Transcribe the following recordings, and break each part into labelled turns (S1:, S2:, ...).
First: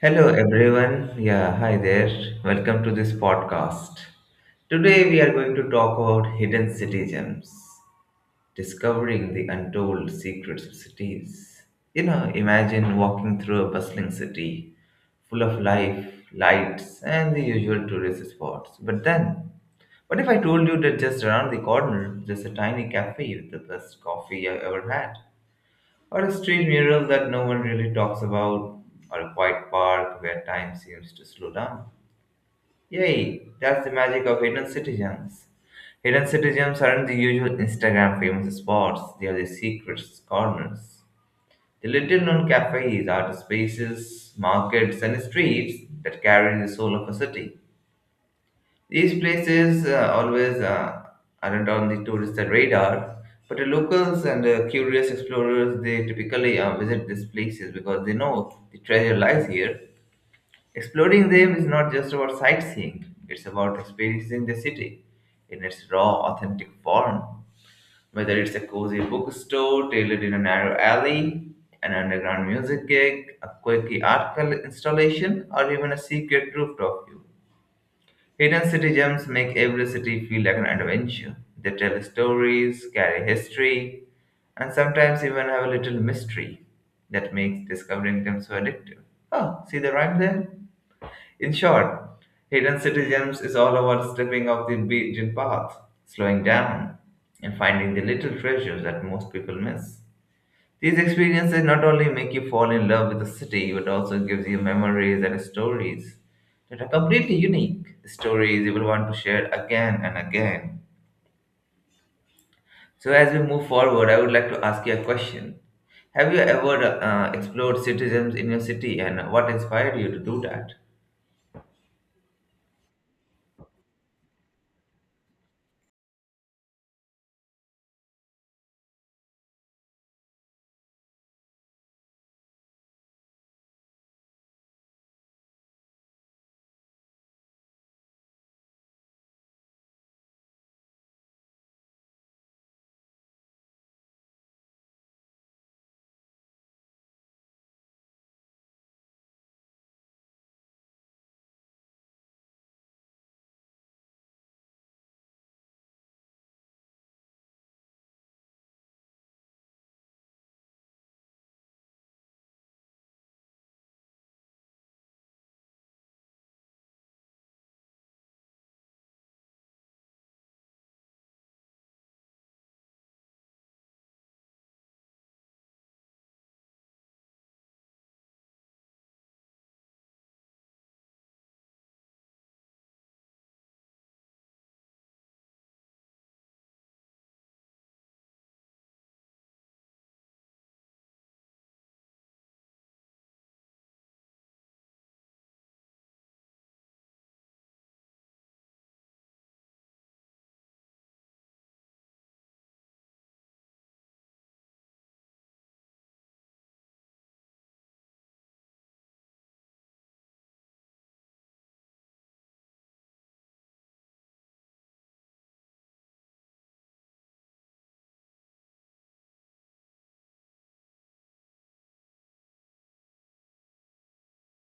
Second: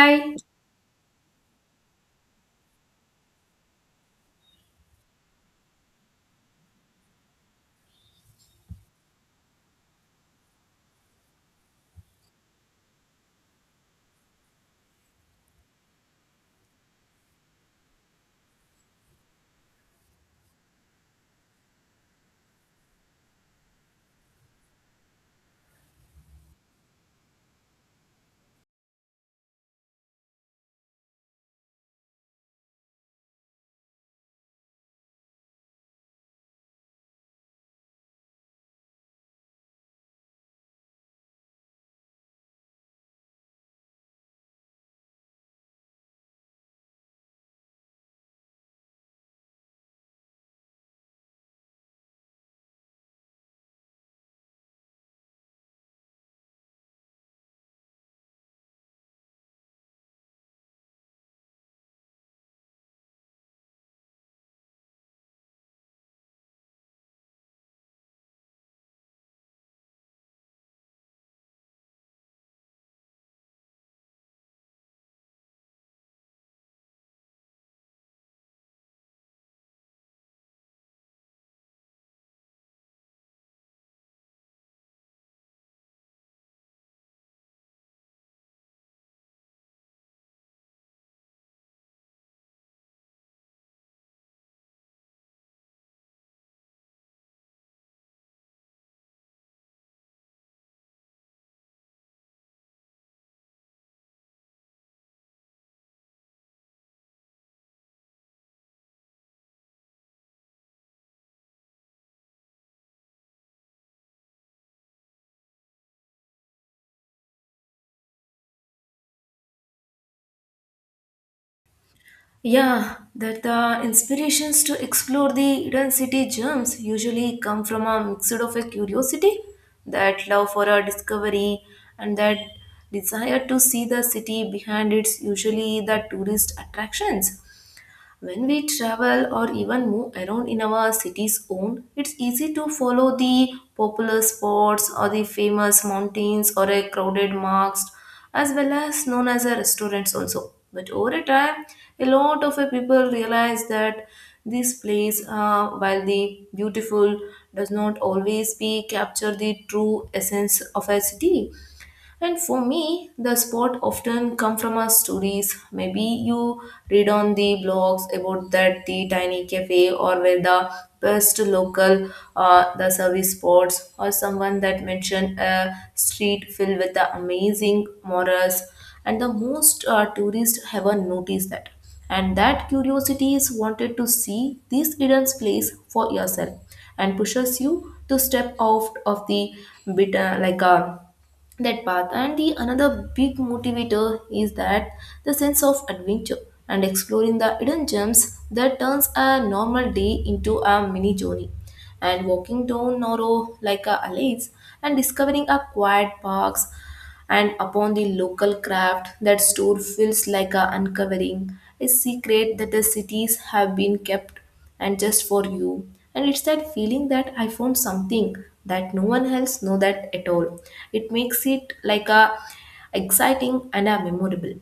S1: Hello everyone. Yeah, hi there. Welcome to this podcast. Today we are going to talk about hidden city gems, discovering the untold secrets of cities. You know, imagine walking through a bustling city full of life, lights, and the usual tourist spots. But then, what if I told you that just around the corner there's a tiny cafe with the best coffee I ever had? Or a street mural that no one really talks about, or a quiet park where time seems to slow down. Yay, that's the magic of hidden citizens. Hidden citizens aren't the usual Instagram famous spots, they are the secret corners. The little known cafes, art spaces, markets, and streets that carry the soul of a city. These places always aren't on the tourist radar, but the locals and curious explorers they typically visit these places because they know the treasure lies here. Exploring them is not just about sightseeing; it's about experiencing the city in its raw, authentic form. Whether it's a cozy bookstore tailored in a narrow alley, an underground music gig, a quirky installation, or even a secret rooftop view. Hidden city gems make every city feel like an adventure. They tell stories, carry history, and sometimes even have a little mystery that makes discovering them so addictive. Oh, see the rhyme there? In short, Hidden City Gems is all about stepping off the beaten path, slowing down, and finding the little treasures that most people miss. These experiences not only make you fall in love with the city, but also gives you memories and stories that are completely unique. Stories you will want to share again and again. So as we move forward, I would like to ask you a question. Have you ever explored citizens in your city and what inspired you to do that?
S2: Yeah, that the inspirations to explore the hidden city gems usually come from a mix of a curiosity, that love for a discovery, and that desire to see the city behind its usually the tourist attractions. When we travel or even move around in our city's own, it's easy to follow the popular spots or the famous mountains or a crowded marks as well as known as a restaurants also. But over a time, a lot of people realize that this place, while the beautiful, does not always be capture the true essence of a city, and for me, the sport often come from our stories. Maybe you read on the blogs about that the tiny cafe or where the best local the service spots or someone that mentioned a street filled with the amazing morals and the most tourists ever noticed that, and that curiosity is wanted to see this hidden place for yourself and pushes you to step out of the bit like a that path. And the another big motivator is that the sense of adventure and exploring the hidden gems that turns a normal day into a mini journey, and walking down narrow like a alleys and discovering a quiet parks and upon the local craft that store feels like a uncovering a secret that the cities have been kept and just for you. And it's that feeling that I found something that no one else know that at all, it makes it like a exciting and a memorable.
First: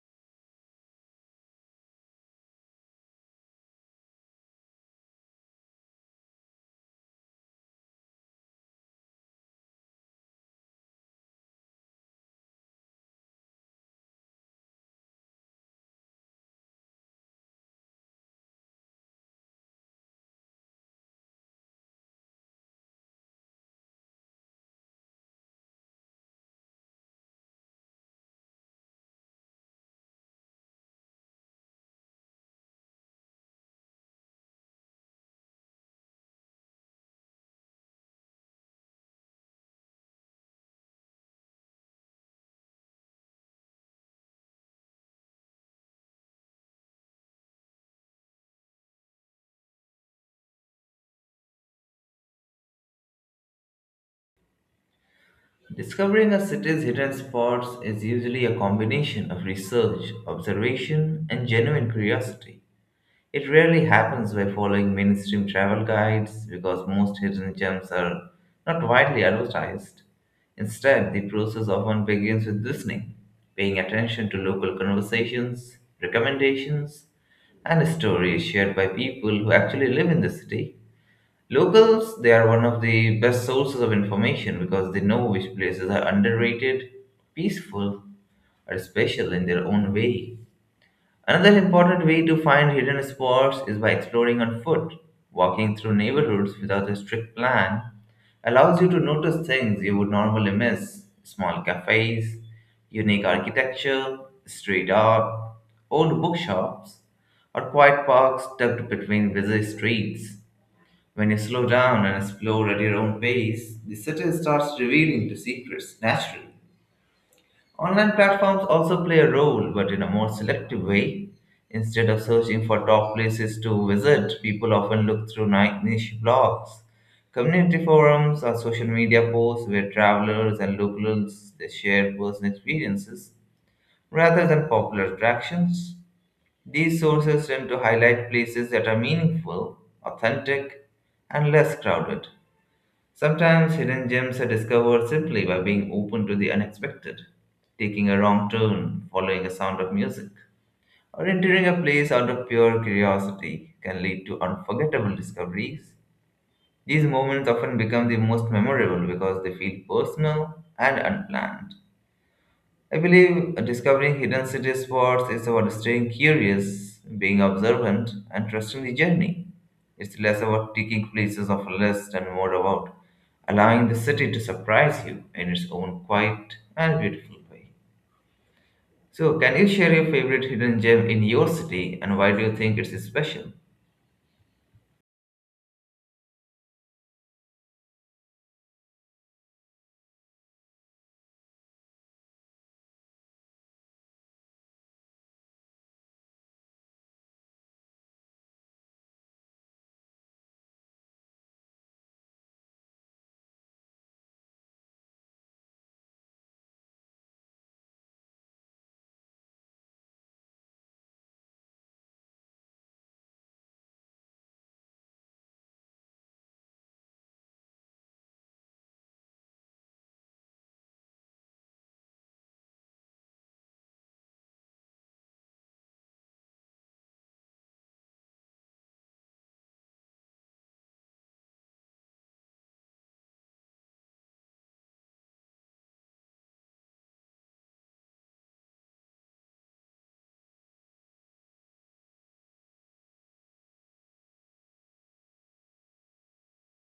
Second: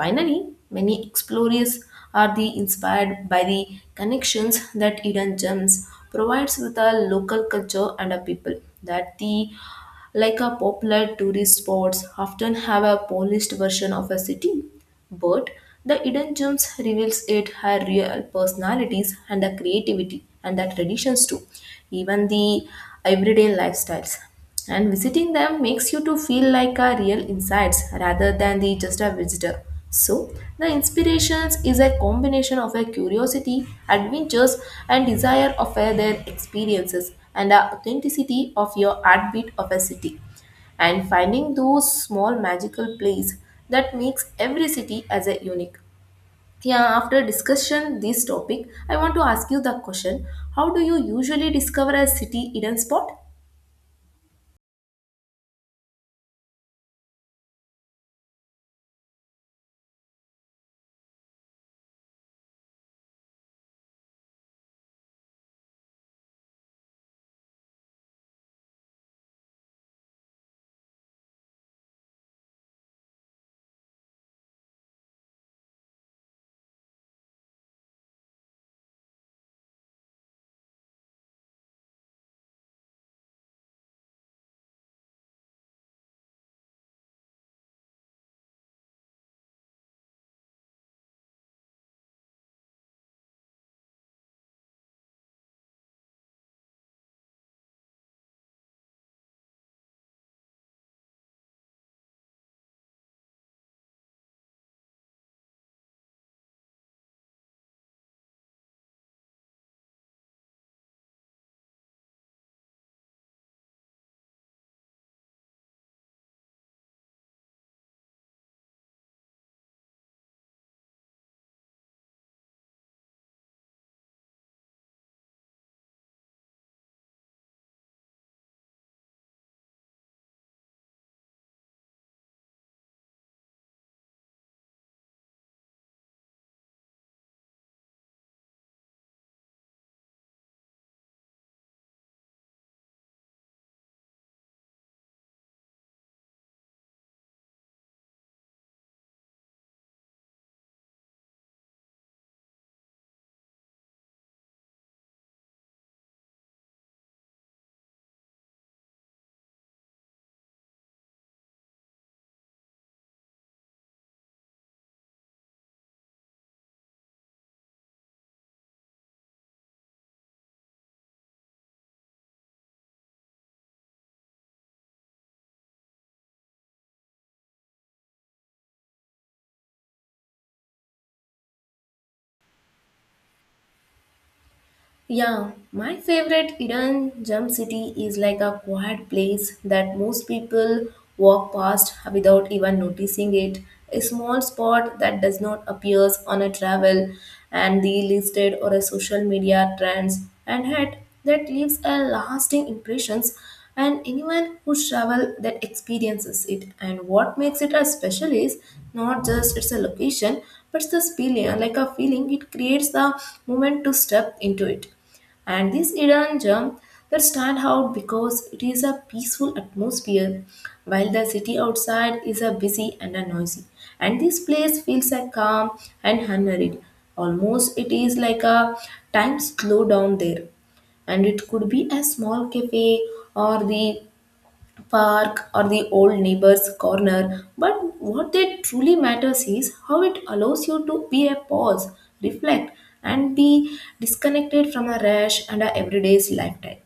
S2: Finally, many explorers are the inspired by the connections that hidden gems provides with a local culture and a people. That the like a popular tourist spots often have a polished version of a city, but the hidden gems reveals it her real personalities and the creativity and the traditions too, even the everyday lifestyles. And visiting them makes you to feel like a real insights rather than the just a visitor. So the inspirations is a combination of a curiosity, adventures, and desire of their experiences and the authenticity of your heartbeat of a city, and finding those small magical places that makes every city as a unique. Yeah, after discussion this topic I want to ask you the question: how do you usually discover a city hidden spot?
S1: Discovering a city's hidden spots is usually a combination of research, observation, and genuine curiosity. It rarely happens by following mainstream travel guides because most hidden gems are not widely advertised. Instead, the process often begins with listening, paying attention to local conversations, recommendations, and stories shared by people who actually live in the city. Locals, they are one of the best sources of information because they know which places are underrated, peaceful, or special in their own way. Another important way to find hidden spots is by exploring on foot. Walking through neighborhoods without a strict plan allows you to notice things you would normally miss small cafes, unique architecture, street art, old bookshops, or quiet parks tucked between busy streets. When you slow down and explore at your own pace, the city starts revealing the secrets naturally. Online platforms also play a role, but in a more selective way. Instead of searching for top places to visit, people often look through niche blogs, community forums, or social media posts where travelers and locals they share personal experiences rather than popular attractions. These sources tend to highlight places that are meaningful, authentic, and less crowded. Sometimes hidden gems are discovered simply by being open to the unexpected, taking a wrong turn, following a sound of music, or entering a place out of pure curiosity can lead to unforgettable discoveries. These moments often become the most memorable because they feel personal and unplanned. I believe discovering hidden city spots is about staying curious, being observant, and trusting the journey. It's less about ticking places off a list and more about allowing the city to surprise you in its own quiet and beautiful way. So, can you share your favorite hidden gem in your city and why do you think it's special?
S2: Yeah, my favorite hidden gem city is like a quiet place that most people walk past without even noticing it. A small spot that does not appears on a travel and the listed or a social media trends and had that leaves a lasting impressions, and anyone who traveled that experiences it. And what makes it a special is not just it's a location but it's this feeling, like a feeling it creates the moment to step into it. And this Iran gem that stand out because it is a peaceful atmosphere, while the city outside is a busy and a noisy. And this place feels a calm and unhurried. Almost it is like a time slow down there, and it could be a small cafe or the park or the old neighbor's corner, but what that truly matters is how it allows you to be a pause, reflect, and be disconnected from a rush and a everyday's lifetime.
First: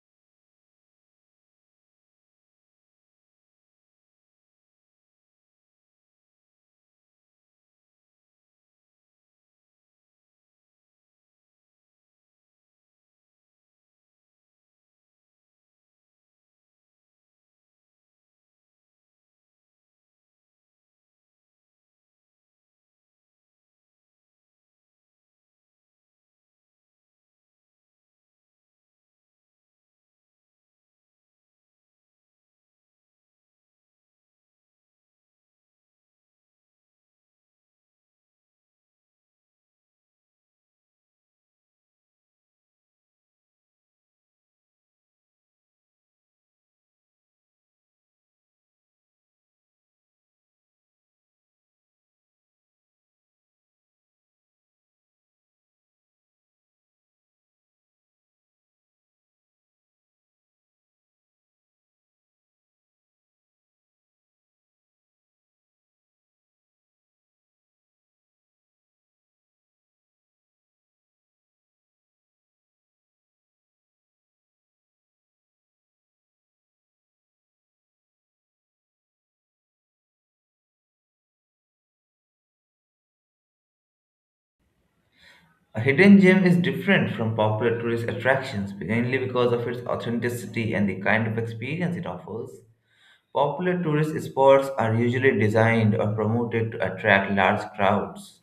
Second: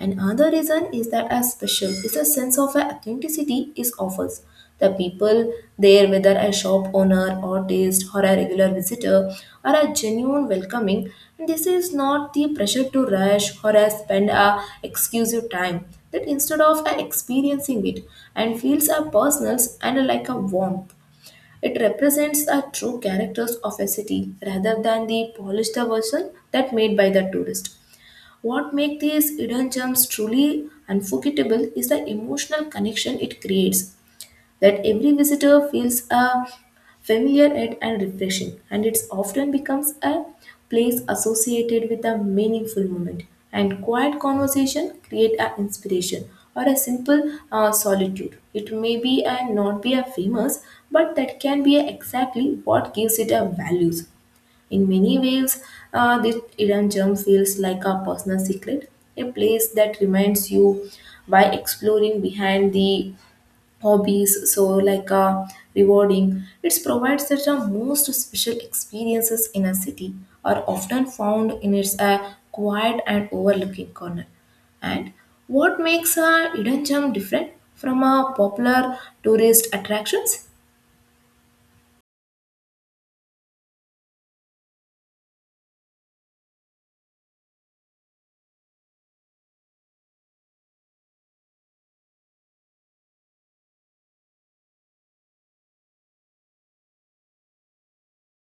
S2: Another reason is that as special is a sense of authenticity is offers. The people there, whether a shop owner or taste or a regular visitor, are a genuine welcoming. And this is not the pressure to rush or a spend a exclusive time. That instead of a experiencing it and feels a personal and like a warmth. It represents the true characters of a city rather than the polished version that made by the tourist. What makes these hidden gems truly unforgettable is the emotional connection it creates, that every visitor feels a familiar yet and refreshing, and it often becomes a place associated with a meaningful moment. And quiet conversation create an inspiration or a simple solitude. It may be and not be a famous, but that can be exactly what gives it a values. In many ways, this hidden gem feels like a personal secret, a place that reminds you by exploring behind the hobbies so like rewarding it provides that the most special experiences in a city are often found in its quiet and overlooking corner. And what makes a hidden gem different from a popular tourist attractions?
S1: A hidden gem is different from popular tourist attractions mainly because of its authenticity and the kind of experience it offers. Popular tourist spots are usually designed or promoted to attract large crowds.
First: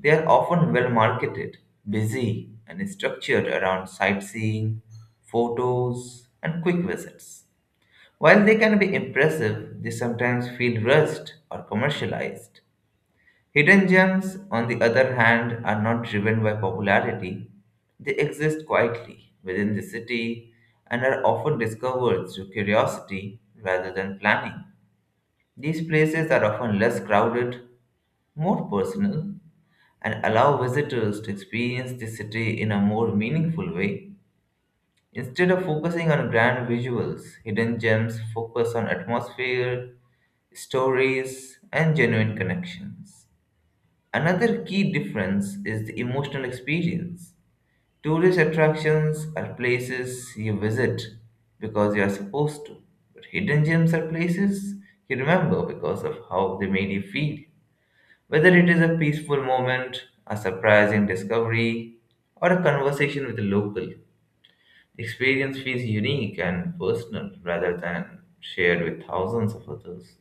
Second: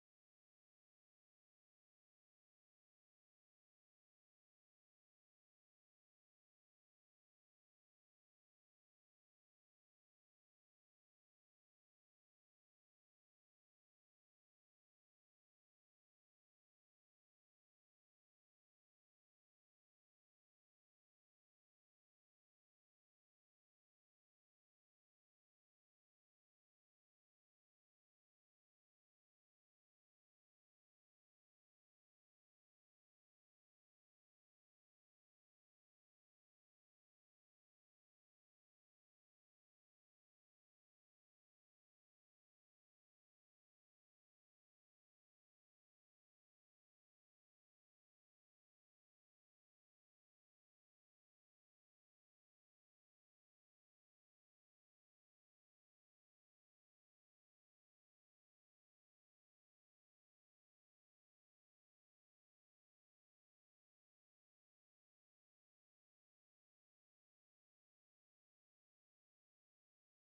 S1: They are often well marketed, busy, and structured around sightseeing, photos, and quick visits. While they can be impressive, they sometimes feel rushed or commercialized. Hidden gems, on the other hand, are not driven by popularity. They exist quietly within the city and are often discovered through curiosity rather than planning. These places are often less crowded, more personal, and allow visitors to experience the city in a more meaningful way. Instead of focusing on grand visuals, hidden gems focus on atmosphere, stories, and genuine connections. Another key difference is the emotional experience. Tourist attractions are places you visit because you are supposed to, but hidden gems are places you remember because of how they made you feel. Whether it is a peaceful moment, a surprising discovery, or a conversation with a local, the experience feels unique and personal rather than shared with thousands of others.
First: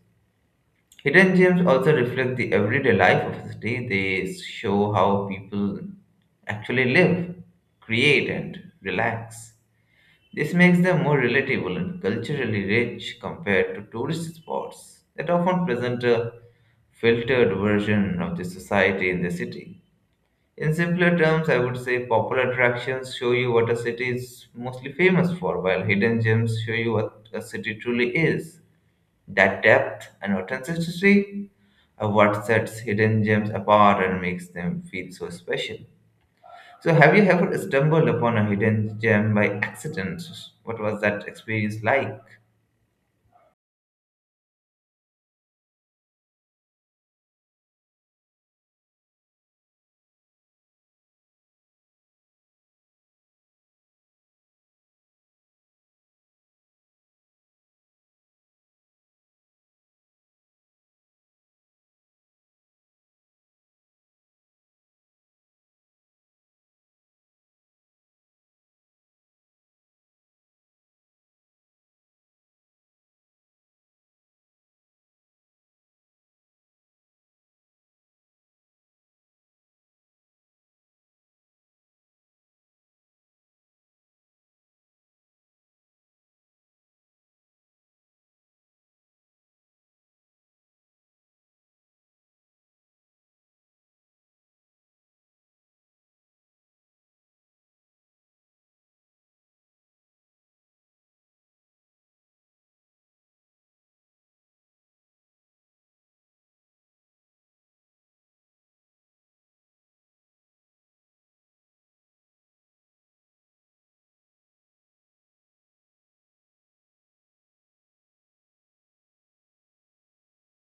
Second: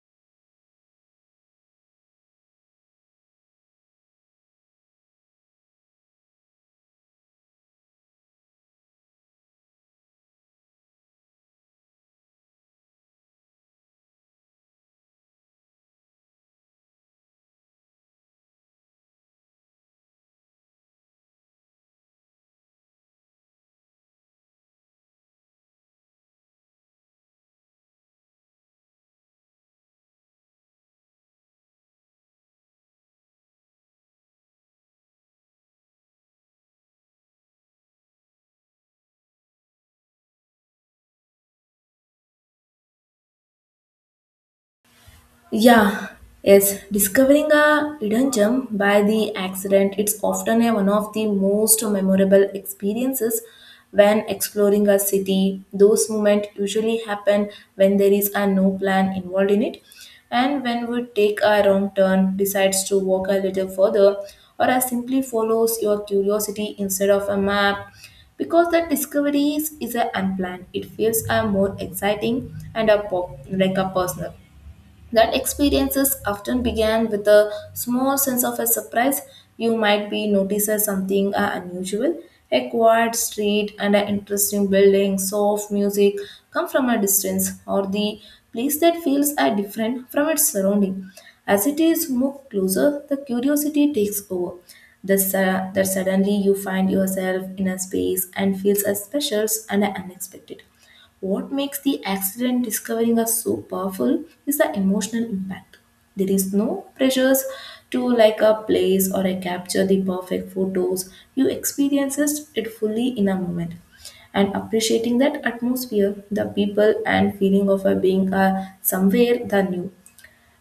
S1: Hidden gems also reflect the everyday life of the city. They show how people actually live, create, and relax. This makes them more relatable and culturally rich compared to tourist spots that often present a filtered version of the society in the city. In simpler terms, I would say popular attractions show you what a city is mostly famous for, while hidden gems show you what a city truly is. That depth and authenticity are what sets hidden gems apart and makes them feel so special. So, have you ever stumbled upon a hidden gem by accident? What was that experience like?
S2: Yeah, yes. Discovering a hidden gem by the accident, it's often one of the most memorable experiences when exploring a city. Those moments usually happen when there is a no plan involved in it, and when we take a wrong turn, decides to walk a little further, or as simply follows your curiosity instead of a map. Because that discovery is a unplanned, it feels a more exciting and a pop, like a personal. That experiences often began with a small sense of a surprise. You might be noticed as something unusual, a quiet street and an interesting building, soft music come from a distance, or the place that feels different from its surrounding. As it is moved closer, the curiosity takes over. That suddenly you find yourself in a space and feels as special and unexpected. What makes the accident discovering us so powerful is the emotional impact. There is no pressures to like a place or a capture the perfect photos. You experiences it fully in a moment. And appreciating that atmosphere, the people and feeling of a being somewhere the new.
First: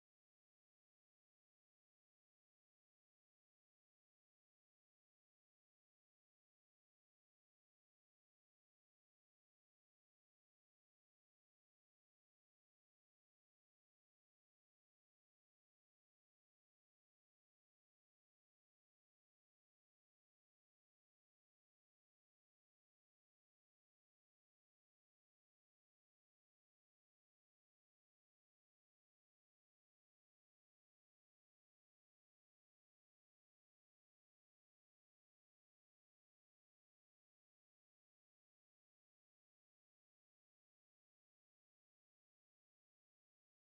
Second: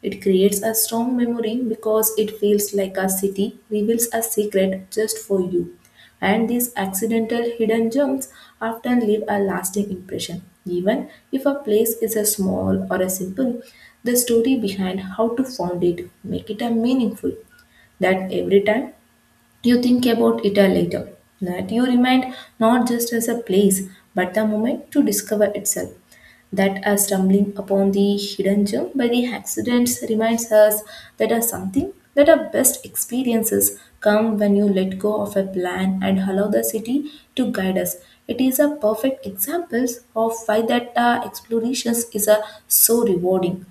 S2: It creates a strong memory because it feels like a city reveals a secret just for you. And these accidental hidden gems often leave a lasting impression. Even if a place is a small or a simple, the story behind how to found it make it a meaningful, that every time you think about it a later, that you remind not just as a place, but the moment to discover itself. That as stumbling upon the hidden gem by the accidents reminds us that are something that our best experiences come when you let go of a plan and allow the city to guide us. It is a perfect example of why that explorations is so rewarding.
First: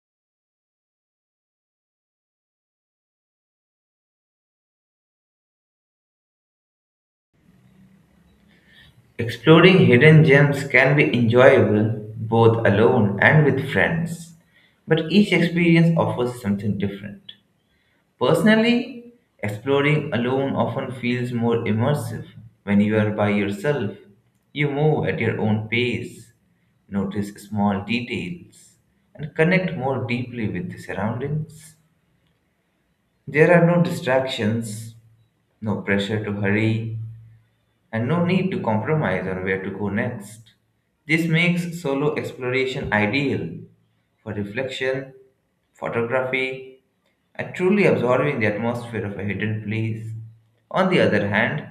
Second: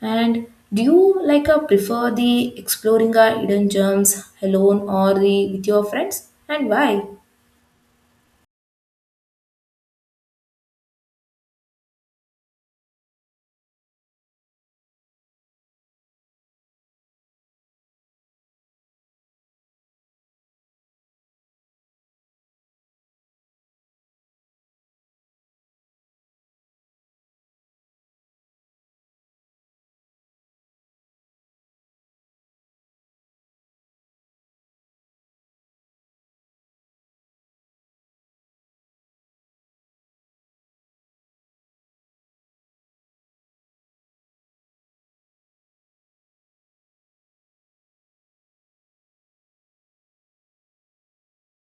S2: And do you like prefer the exploring hidden gems alone or the with your friends? And why?
S1: Exploring hidden gems can be enjoyable both alone and with friends, but each experience offers something different. Personally, exploring alone often feels more immersive. When you are by yourself, you move at your own pace, notice small details, and connect more deeply with the surroundings. There are no distractions, no pressure to hurry, and no need to compromise on where to go next. This makes solo exploration ideal for reflection, photography, and truly absorbing the atmosphere of a hidden place. On the other hand,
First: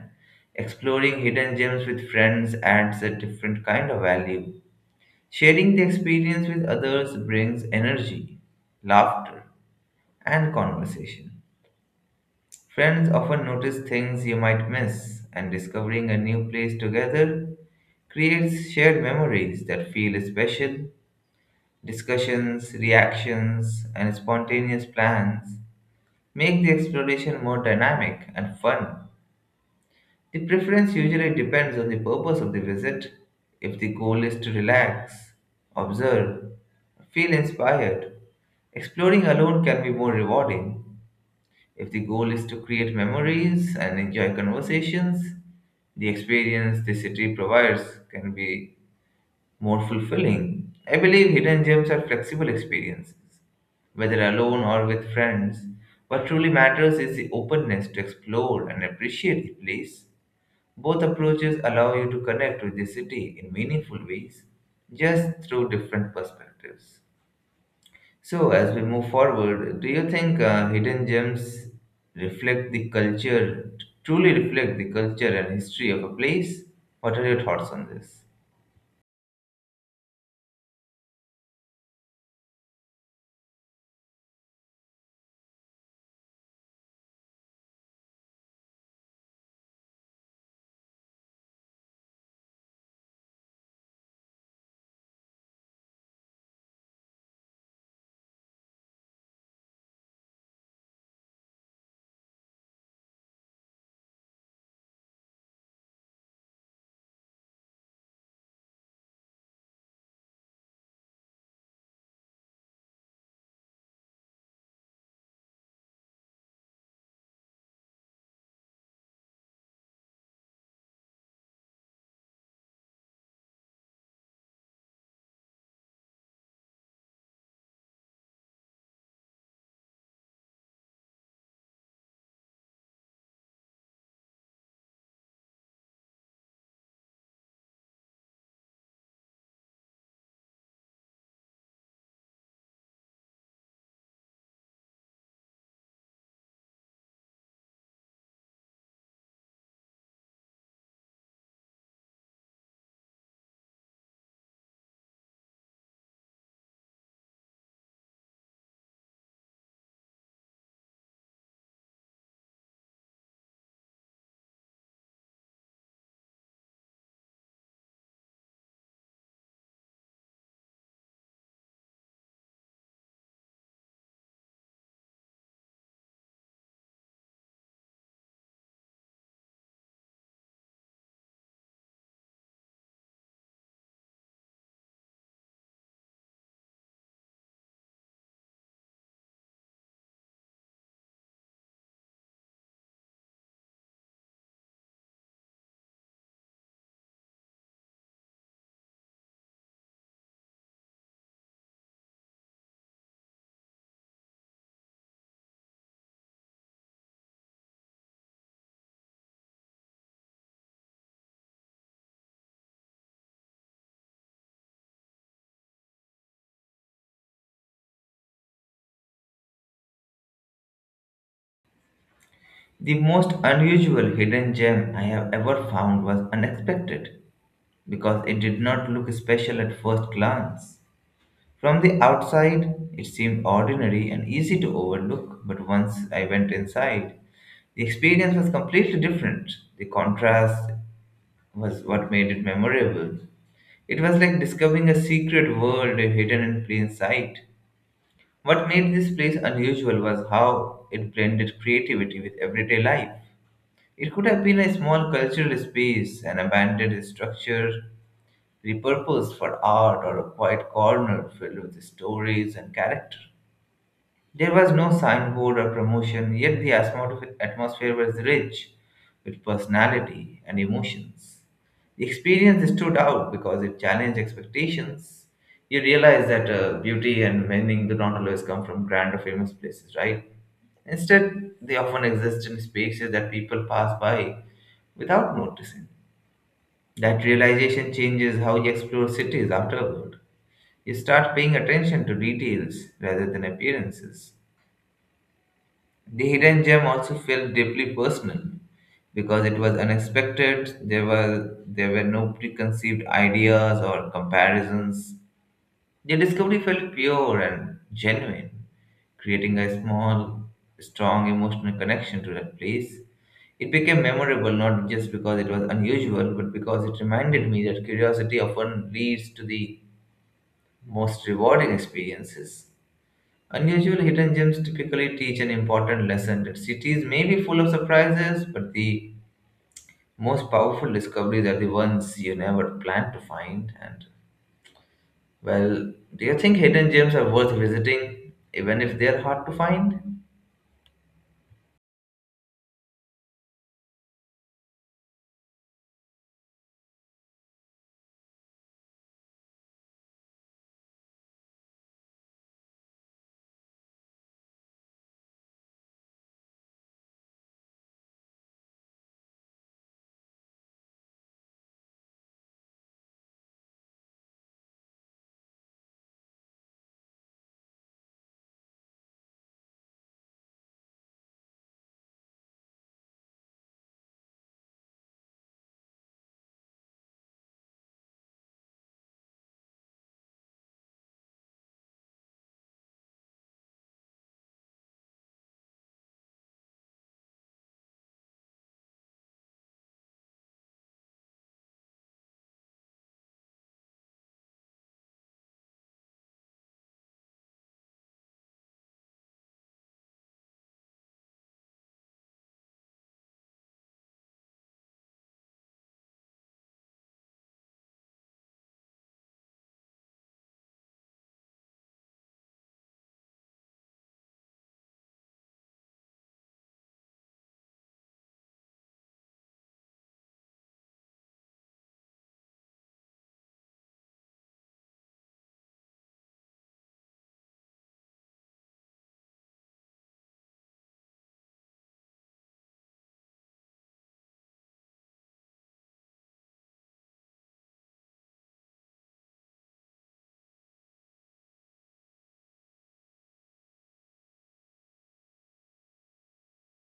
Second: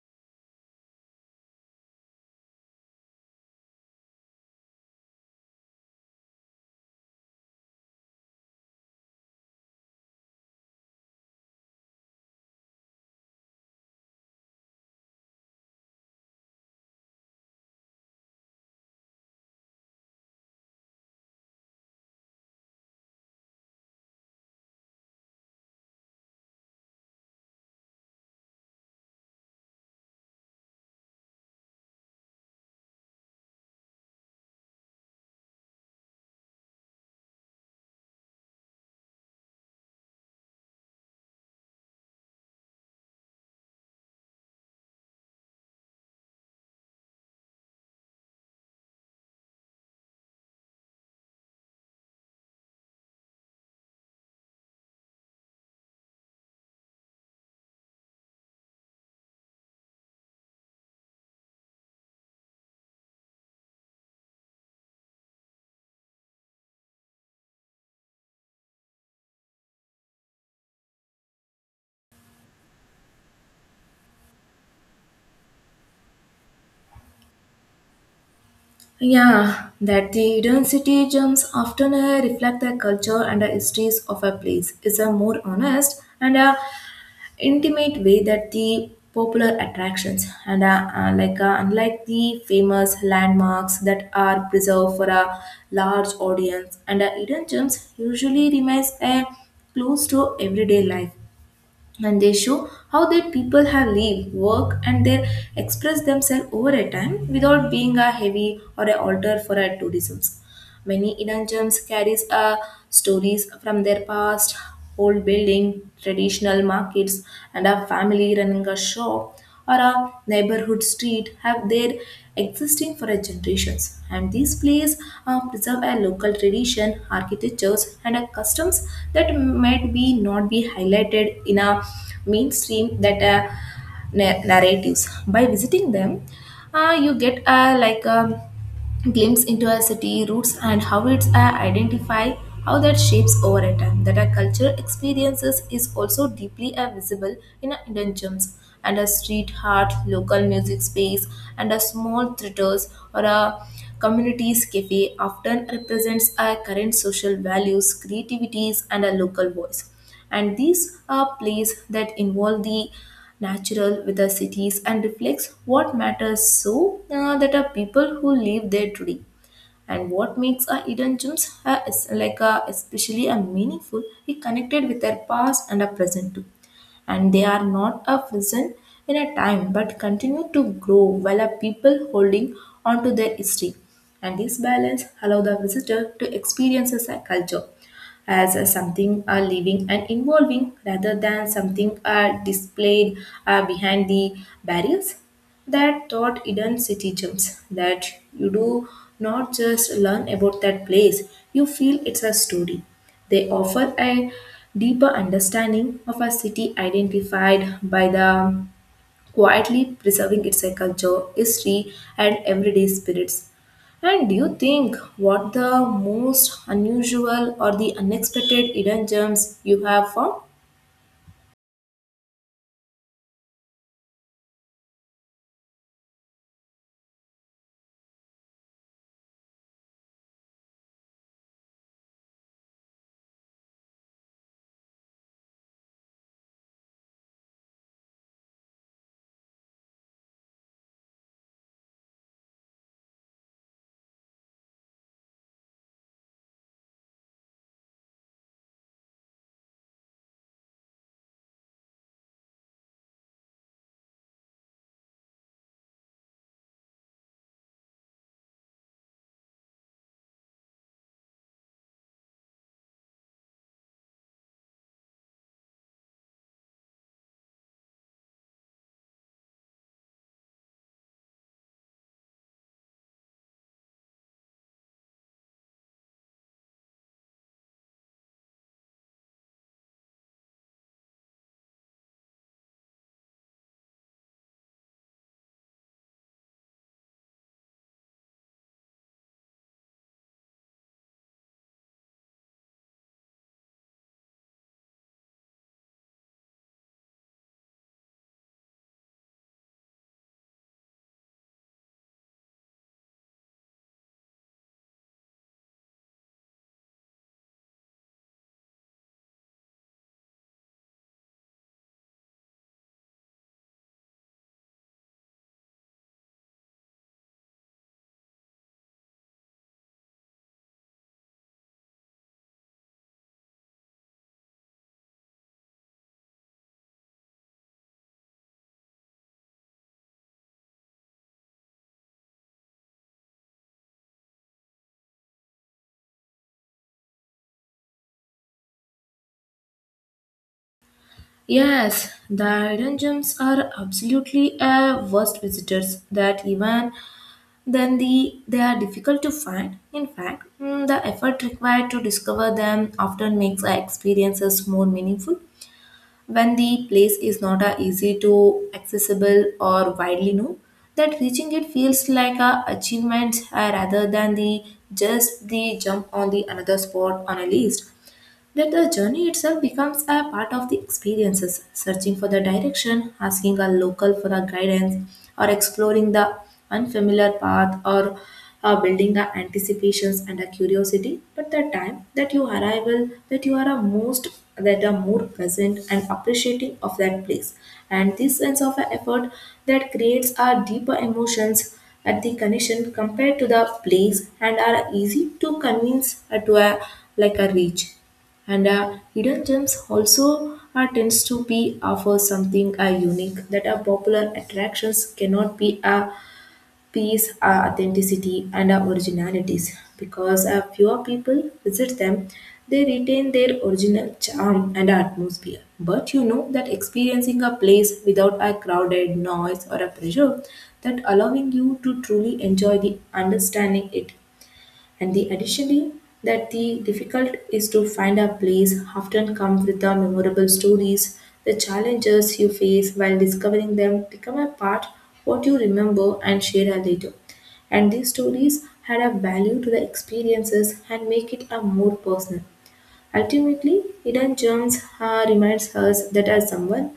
S1: exploring hidden gems with friends adds a different kind of value. Sharing the experience with others brings energy, laughter, and conversation. Friends often notice things you might miss, and discovering a new place together creates shared memories that feel special. Discussions, reactions, and spontaneous plans make the exploration more dynamic and fun. The preference usually depends on the purpose of the visit. If the goal is to relax, observe, feel inspired, exploring alone can be more rewarding. If the goal is to create memories and enjoy conversations, the experience the city provides can be more fulfilling. I believe hidden gems are flexible experiences whether alone or with friends. What truly matters is the openness to explore and appreciate the place. Both approaches allow you to connect with the city in meaningful ways, just through different perspectives. So, as we move forward, do you think hidden gems reflect the culture, truly reflect the culture and history of a place? What are your thoughts on this?
S2: Yeah, that the hidden city gems often reflect the culture and the histories of a place is a more honest and a intimate way that the popular attractions, and like unlike the famous landmarks that are preserved for a large audience. And hidden gems usually remains a close to everyday life, and they show how their people have lived, work, and they express themselves over a time without being a heavy or a altar for our tourism. Many Indian gems carries stories from their past, old building, traditional markets, and a family running a shop or a neighborhood street have their existing for a generations, and these plays preserve a local tradition architectures and a customs that might be not be highlighted in a mainstream that narratives. By visiting them you get like a glimpse into a city roots and how it's identify how that shapes over a time. That our cultural experiences is also deeply visible in our Indian gems, and a street art local music space and a small theaters or a communities cafe often represents our current social values creativities and a local voice. And these are plays that involve the natural with the cities and reflects what matters so that are people who live there today. And what makes a hidden gems is like a especially a meaningful is connected with their past and a present too, and they are not a prison in a time but continue to grow while a people holding on to their history. And this balance allow the visitor to experience a culture as a something living and evolving rather than something displayed behind the barriers. That taught hidden city gems that you do not just learn about that place, you feel it's a story. They offer a deeper understanding of a city identified by the quietly preserving its culture, history, and everyday spirits. And do you think what the most unusual or the unexpected hidden gems you have found?
S1: The most unusual hidden gem I have ever found was unexpected because it did not look special at first glance. From the outside, it seemed ordinary and easy to overlook, but once I went inside, the experience was completely different. The contrast was what made it memorable. It was like discovering a secret world hidden in plain sight. What made this place unusual was how it blended creativity with everyday life. It could have been a small cultural space, an abandoned structure repurposed for art, or a quiet corner filled with stories and character. There was no signboard or promotion, yet the atmosphere was rich with personality and emotions. The experience stood out because it challenged expectations. You realize that beauty and meaning do not always come from grand or famous places, right? Instead, they often exist in spaces that people pass by without noticing. That realization changes how you explore cities afterward. You start paying attention to details rather than appearances. The hidden gem also felt deeply personal because it was unexpected. There were no preconceived ideas or comparisons. The discovery felt pure and genuine, creating a small, strong emotional connection to that place. It became memorable not just because it was unusual, but because it reminded me that curiosity often leads to the most rewarding experiences. Unusual hidden gems typically teach an important lesson that cities may be full of surprises, but the most powerful discoveries are the ones you never planned to find. And, well, do you think hidden gems are worth visiting, even if they are hard to find?
S2: Yes, the hidden gems are absolutely a worst visitors that even then the they are difficult to find. In fact, the effort required to discover them often makes our experiences more meaningful. When the place is not a easy to accessible or widely known, that reaching it feels like a achievement rather than the just the jump on the another spot on a list, that the journey itself becomes a part of the experiences, searching for the direction, asking a local for a guidance, or exploring the unfamiliar path, or building the anticipations and a curiosity. But the time that you arrival, that you are a most, that are more present and appreciating of that place, and this sense of effort that creates a deeper emotions at the connection compared to the place and are easy to convince to a like a reach. And hidden gems also tends to be offer something unique that are popular attractions cannot be a piece authenticity and originalities because fewer people visit them, they retain their original charm and atmosphere, but you know that experiencing a place without a crowded noise or a pressure that allowing you to truly enjoy the understanding it. And the additionally, that the difficult is to find a place often comes with the memorable stories. The challenges you face while discovering them become a part what you remember and share later. And these stories add a value to the experiences and make it a more personal. Ultimately, hidden gems reminds us that as someone,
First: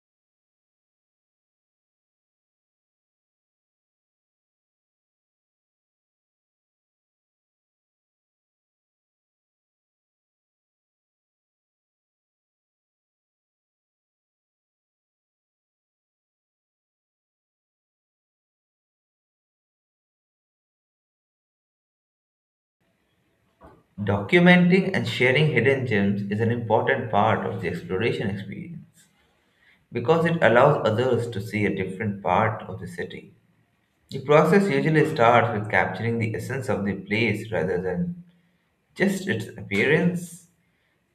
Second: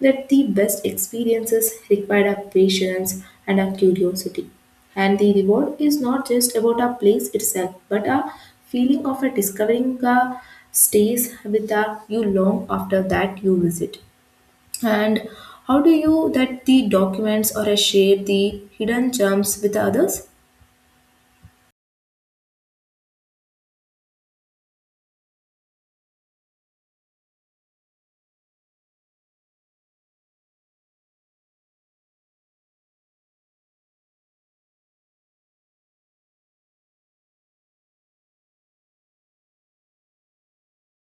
S2: that the best experiences require our patience and our curiosity. And the reward is not just about our place itself, but a feeling of a discovering a stays with a you long after that you visit. And how do you that the documents or a share the hidden gems with others?
S1: Documenting and sharing hidden gems is an important part of the exploration experience because it allows others to see a different part of the city. The process usually starts with capturing the essence of the place rather than just its appearance.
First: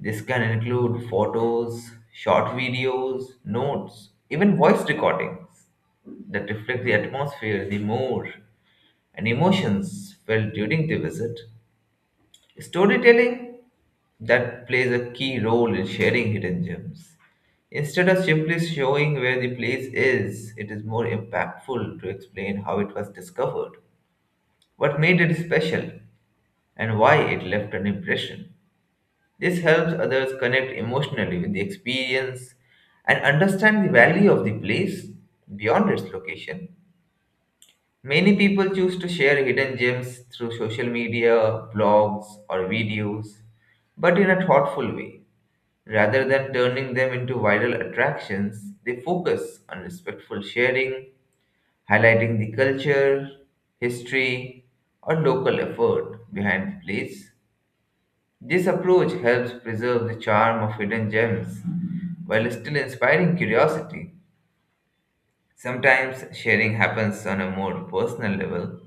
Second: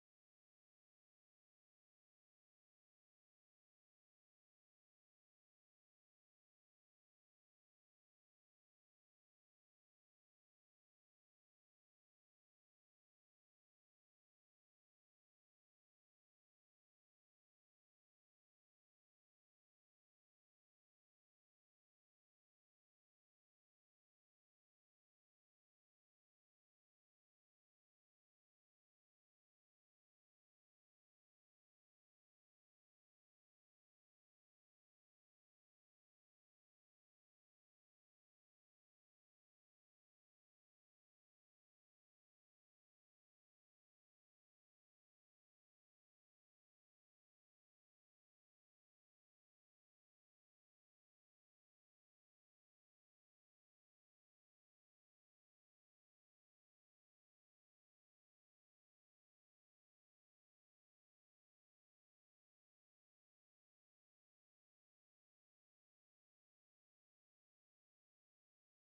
S1: This can include photos, short videos, notes, even voice recordings that reflect the atmosphere, the mood, and emotions felt during the visit. Storytelling that plays a key role in sharing hidden gems. Instead of simply showing where the place is, it is more impactful to explain how it was discovered, what made it special, and why it left an impression. This helps others connect emotionally with the experience and understand the value of the place beyond its location. Many people choose to share hidden gems through social media, blogs, or videos, but in a thoughtful way. Rather than turning them into viral attractions, they focus on respectful sharing, highlighting the culture, history, or local effort behind the place. This approach helps preserve the charm of hidden gems while still inspiring curiosity. Sometimes sharing happens on a more personal level,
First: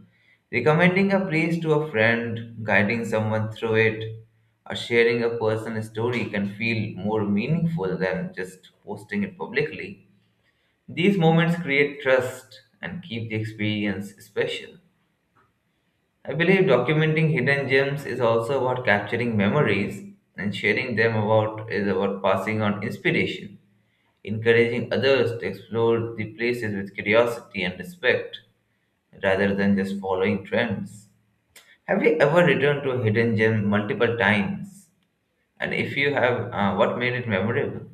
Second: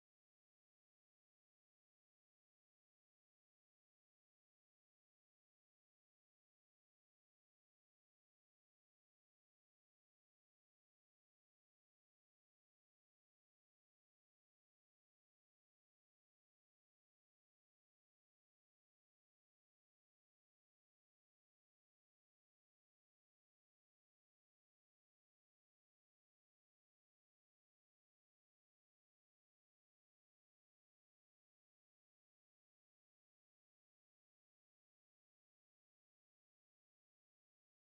S1: recommending a place to a friend, guiding someone through it, or sharing a personal story can feel more meaningful than just posting it publicly. These moments create trust and keep the experience special. I believe documenting hidden gems is also about capturing memories and sharing them about is about passing on inspiration, encouraging others to explore the places with curiosity and respect rather than just following trends. Have you ever returned to a hidden gem multiple times? And if you have, what made it memorable?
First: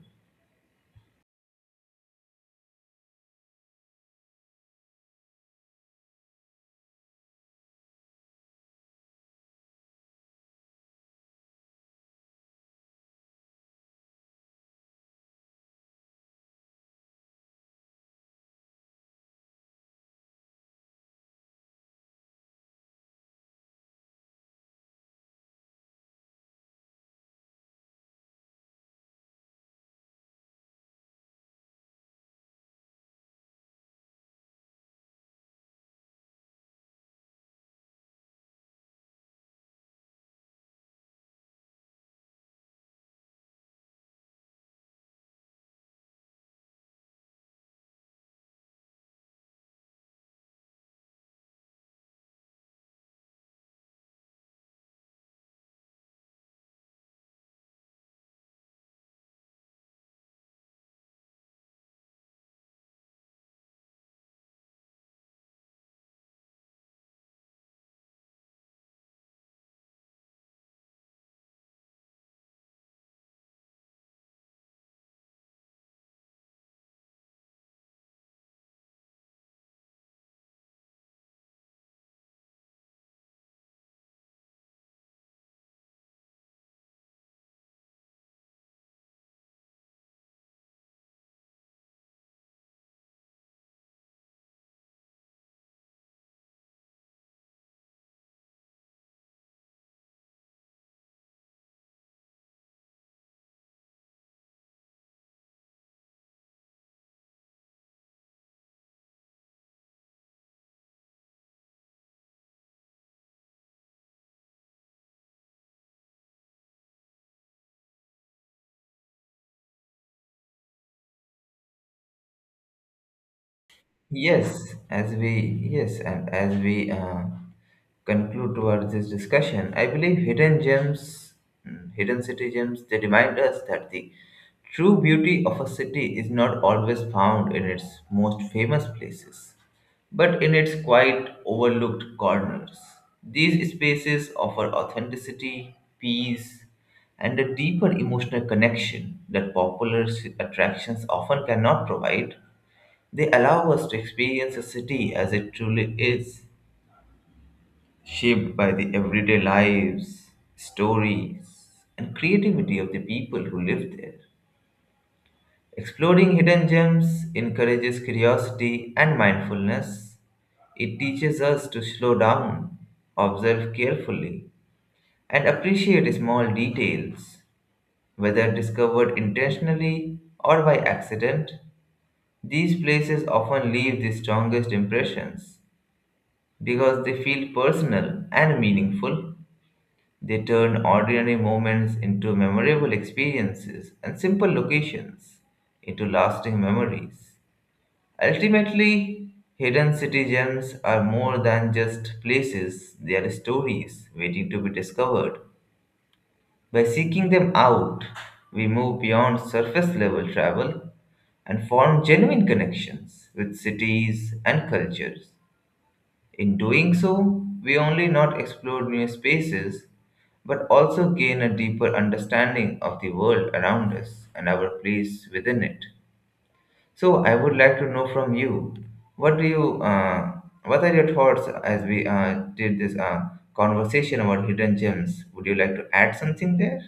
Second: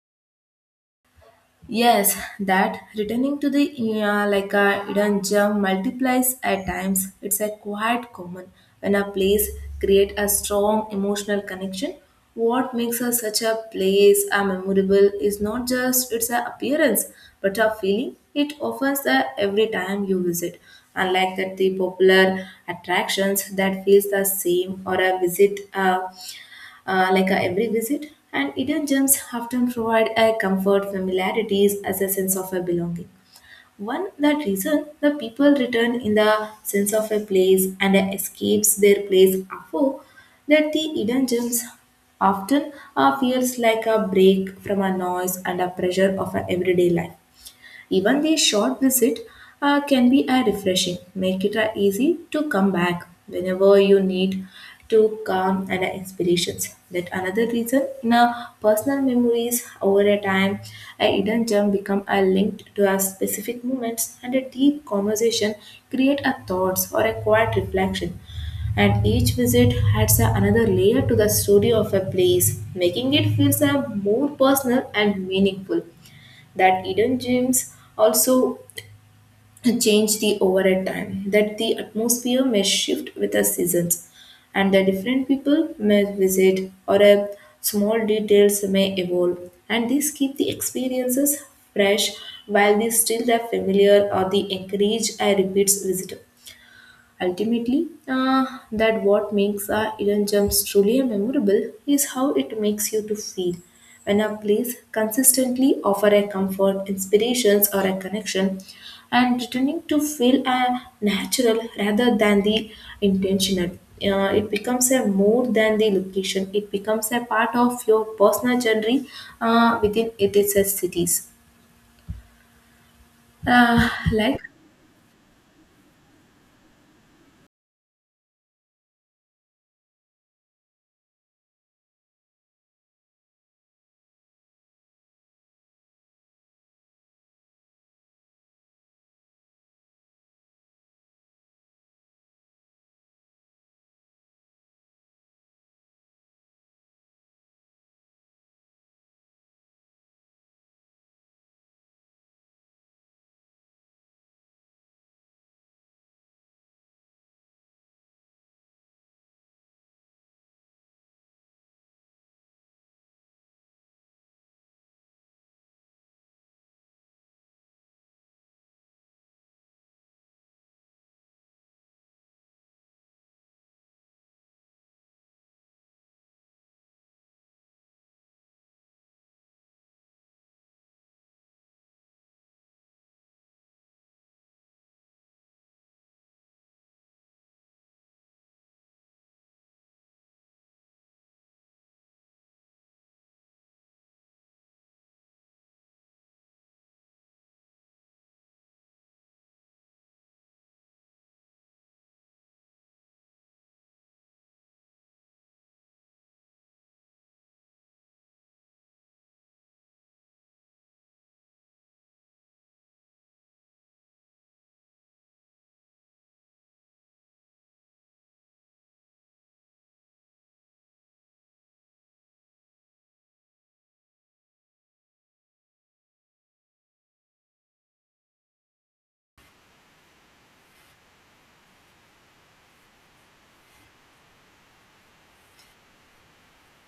S2: Yes, that returning to the like a hidden gem multiplies at times. It's a quite common when a place create a strong emotional connection. What makes a, such a place a memorable is not just its a appearance, but a feeling it offers the every time you visit. Unlike that, the popular attractions that feels the same or a visit. Every visit, and hidden gems often provide a comfort, familiarities, as a sense of a belonging. One that reason the people return in the sense of a place and escapes their place afore, that the hidden gems often feels like a break from a noise and a pressure of a everyday life. Even the short visit can be a refreshing, make it easy to come back whenever you need to calm and inspirations. That another reason in a personal memories over a time, a hidden gem become a linked to a specific moments and a deep conversation, create a thoughts or a quiet reflection, and each visit adds another layer to the story of a place, making it feel a more personal and meaningful, that hidden gems also change the overhead time, that the atmosphere may shift with the seasons, and the different people may visit or a small details may evolve, and these keep the experiences fresh while they still the familiar or the encourage a repeat visitor. Ultimately, that what makes our Eden Jumps truly a memorable is how it makes you to feel. When a place consistently offer a comfort, inspirations, or a connection, and returning to feel a natural rather than the intentional. It becomes a more than the location. It becomes a part of your personal journey within it is a cities. Uh, like
S1: Yes, as we yes, and as we conclude towards this discussion, I believe hidden gems, hidden city gems, they remind us that the true beauty of a city is not always found in its most famous places, but in its quiet, overlooked corners. These spaces offer authenticity, peace, and a deeper emotional connection that popular attractions often cannot provide. They allow us to experience a city as it truly is shaped by the everyday lives, stories, and creativity of the people who live there. Exploring hidden gems encourages curiosity and mindfulness. It teaches us to slow down, observe carefully, and appreciate small details, whether discovered intentionally or by accident. These places often leave the strongest impressions because they feel personal and meaningful. They turn ordinary moments into memorable experiences and simple locations into lasting memories. Ultimately, hidden city gems are more than just places, they are stories waiting to be discovered. By seeking them out, we move beyond surface level travel and form genuine connections with cities and cultures. In doing so, we only not explore new spaces, but also gain a deeper understanding of the world around us and our place within it. So, I would like to know from you, what do you, what are your thoughts as we did this conversation about hidden gems? Would you like to add something there?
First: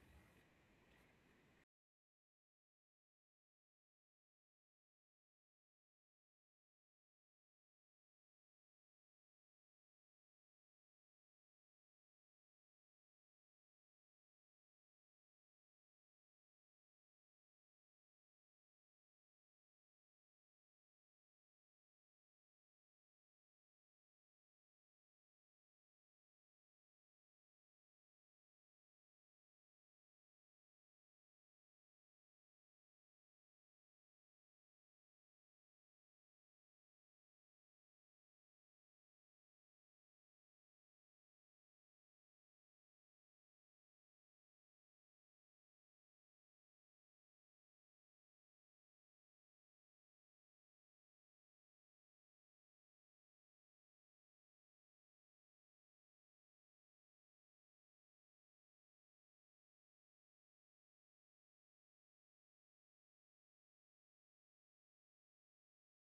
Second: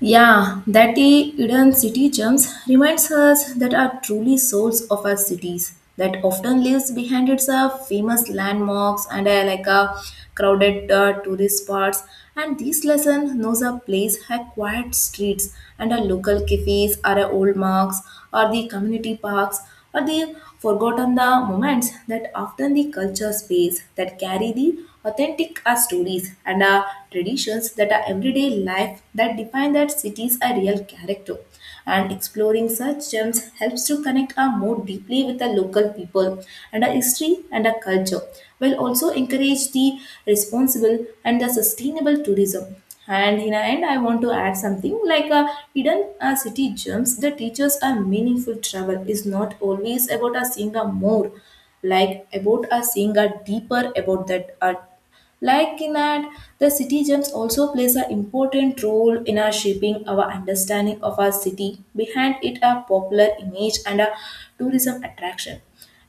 S2: Yeah, that the hidden city gems reminds us that are truly souls of our cities that often lives behind its famous landmarks and like a crowded tourist spots. And this lesson knows a place has quiet streets and a local cafes or a old marks or the community parks or they've forgotten the moments that often the culture space that carry the authentic stories and traditions that are everyday life that define that cities a real character, and exploring such gems helps to connect our more deeply with the local people and our history and our culture while also encourage the responsible and the sustainable tourism. And in the end, I want to add something like a hidden city gems. The teachers are meaningful travel is not always about a seeing a more, like about a seeing a deeper about that. Like in that, the citizens also plays an important role in our shaping our understanding of our city. Behind it are popular image and a tourism attraction.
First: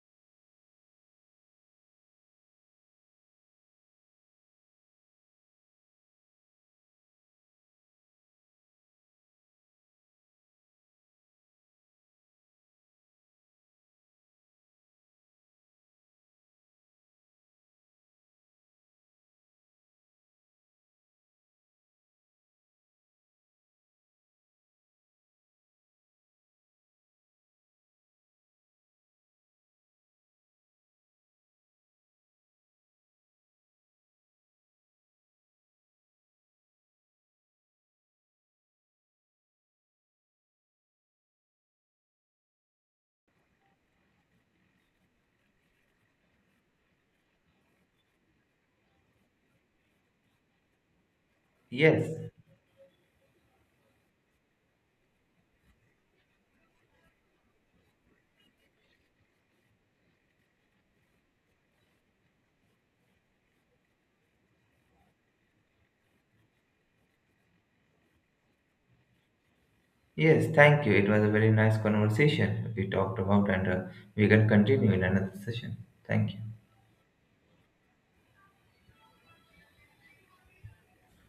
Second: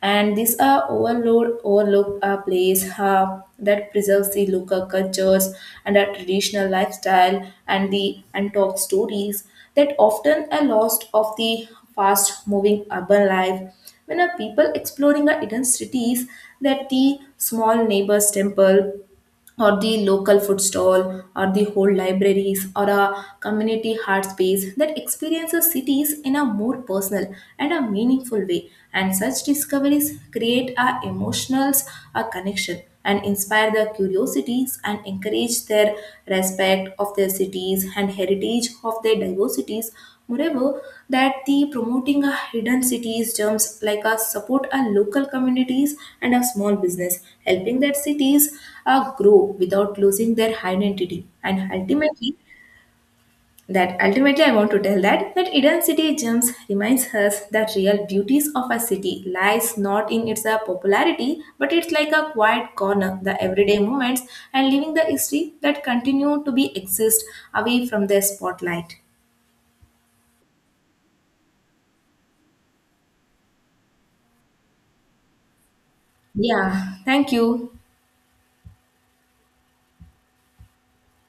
S2: And these are overload, overlooked place that preserves the local cultures and our traditional lifestyle and the untold stories that often are lost of the fast moving urban life, when a people exploring our hidden cities, that the small neighbor's temple or the local food stall or the whole libraries or a community art space that experiences cities in a more personal and a meaningful way, and such discoveries create a emotionals a connection and inspire their curiosities and encourage their respect of their cities and heritage of their diversities. Moreover, that the promoting a hidden cities germs like a support a local communities and a small business, helping that cities grow without losing their identity. And
S1: Yes,
S2: ultimately, that ultimately I want to tell that that Eden City Gems reminds us that real beauties of a city lies not in its popularity, but it's like a quiet corner, the everyday moments, and leaving the history that continue to be exist away from the spotlight.
S1: yes. Thank you. It was a very nice conversation we talked about, and we can continue in another session. Thank you.
S2: Yeah, thank you.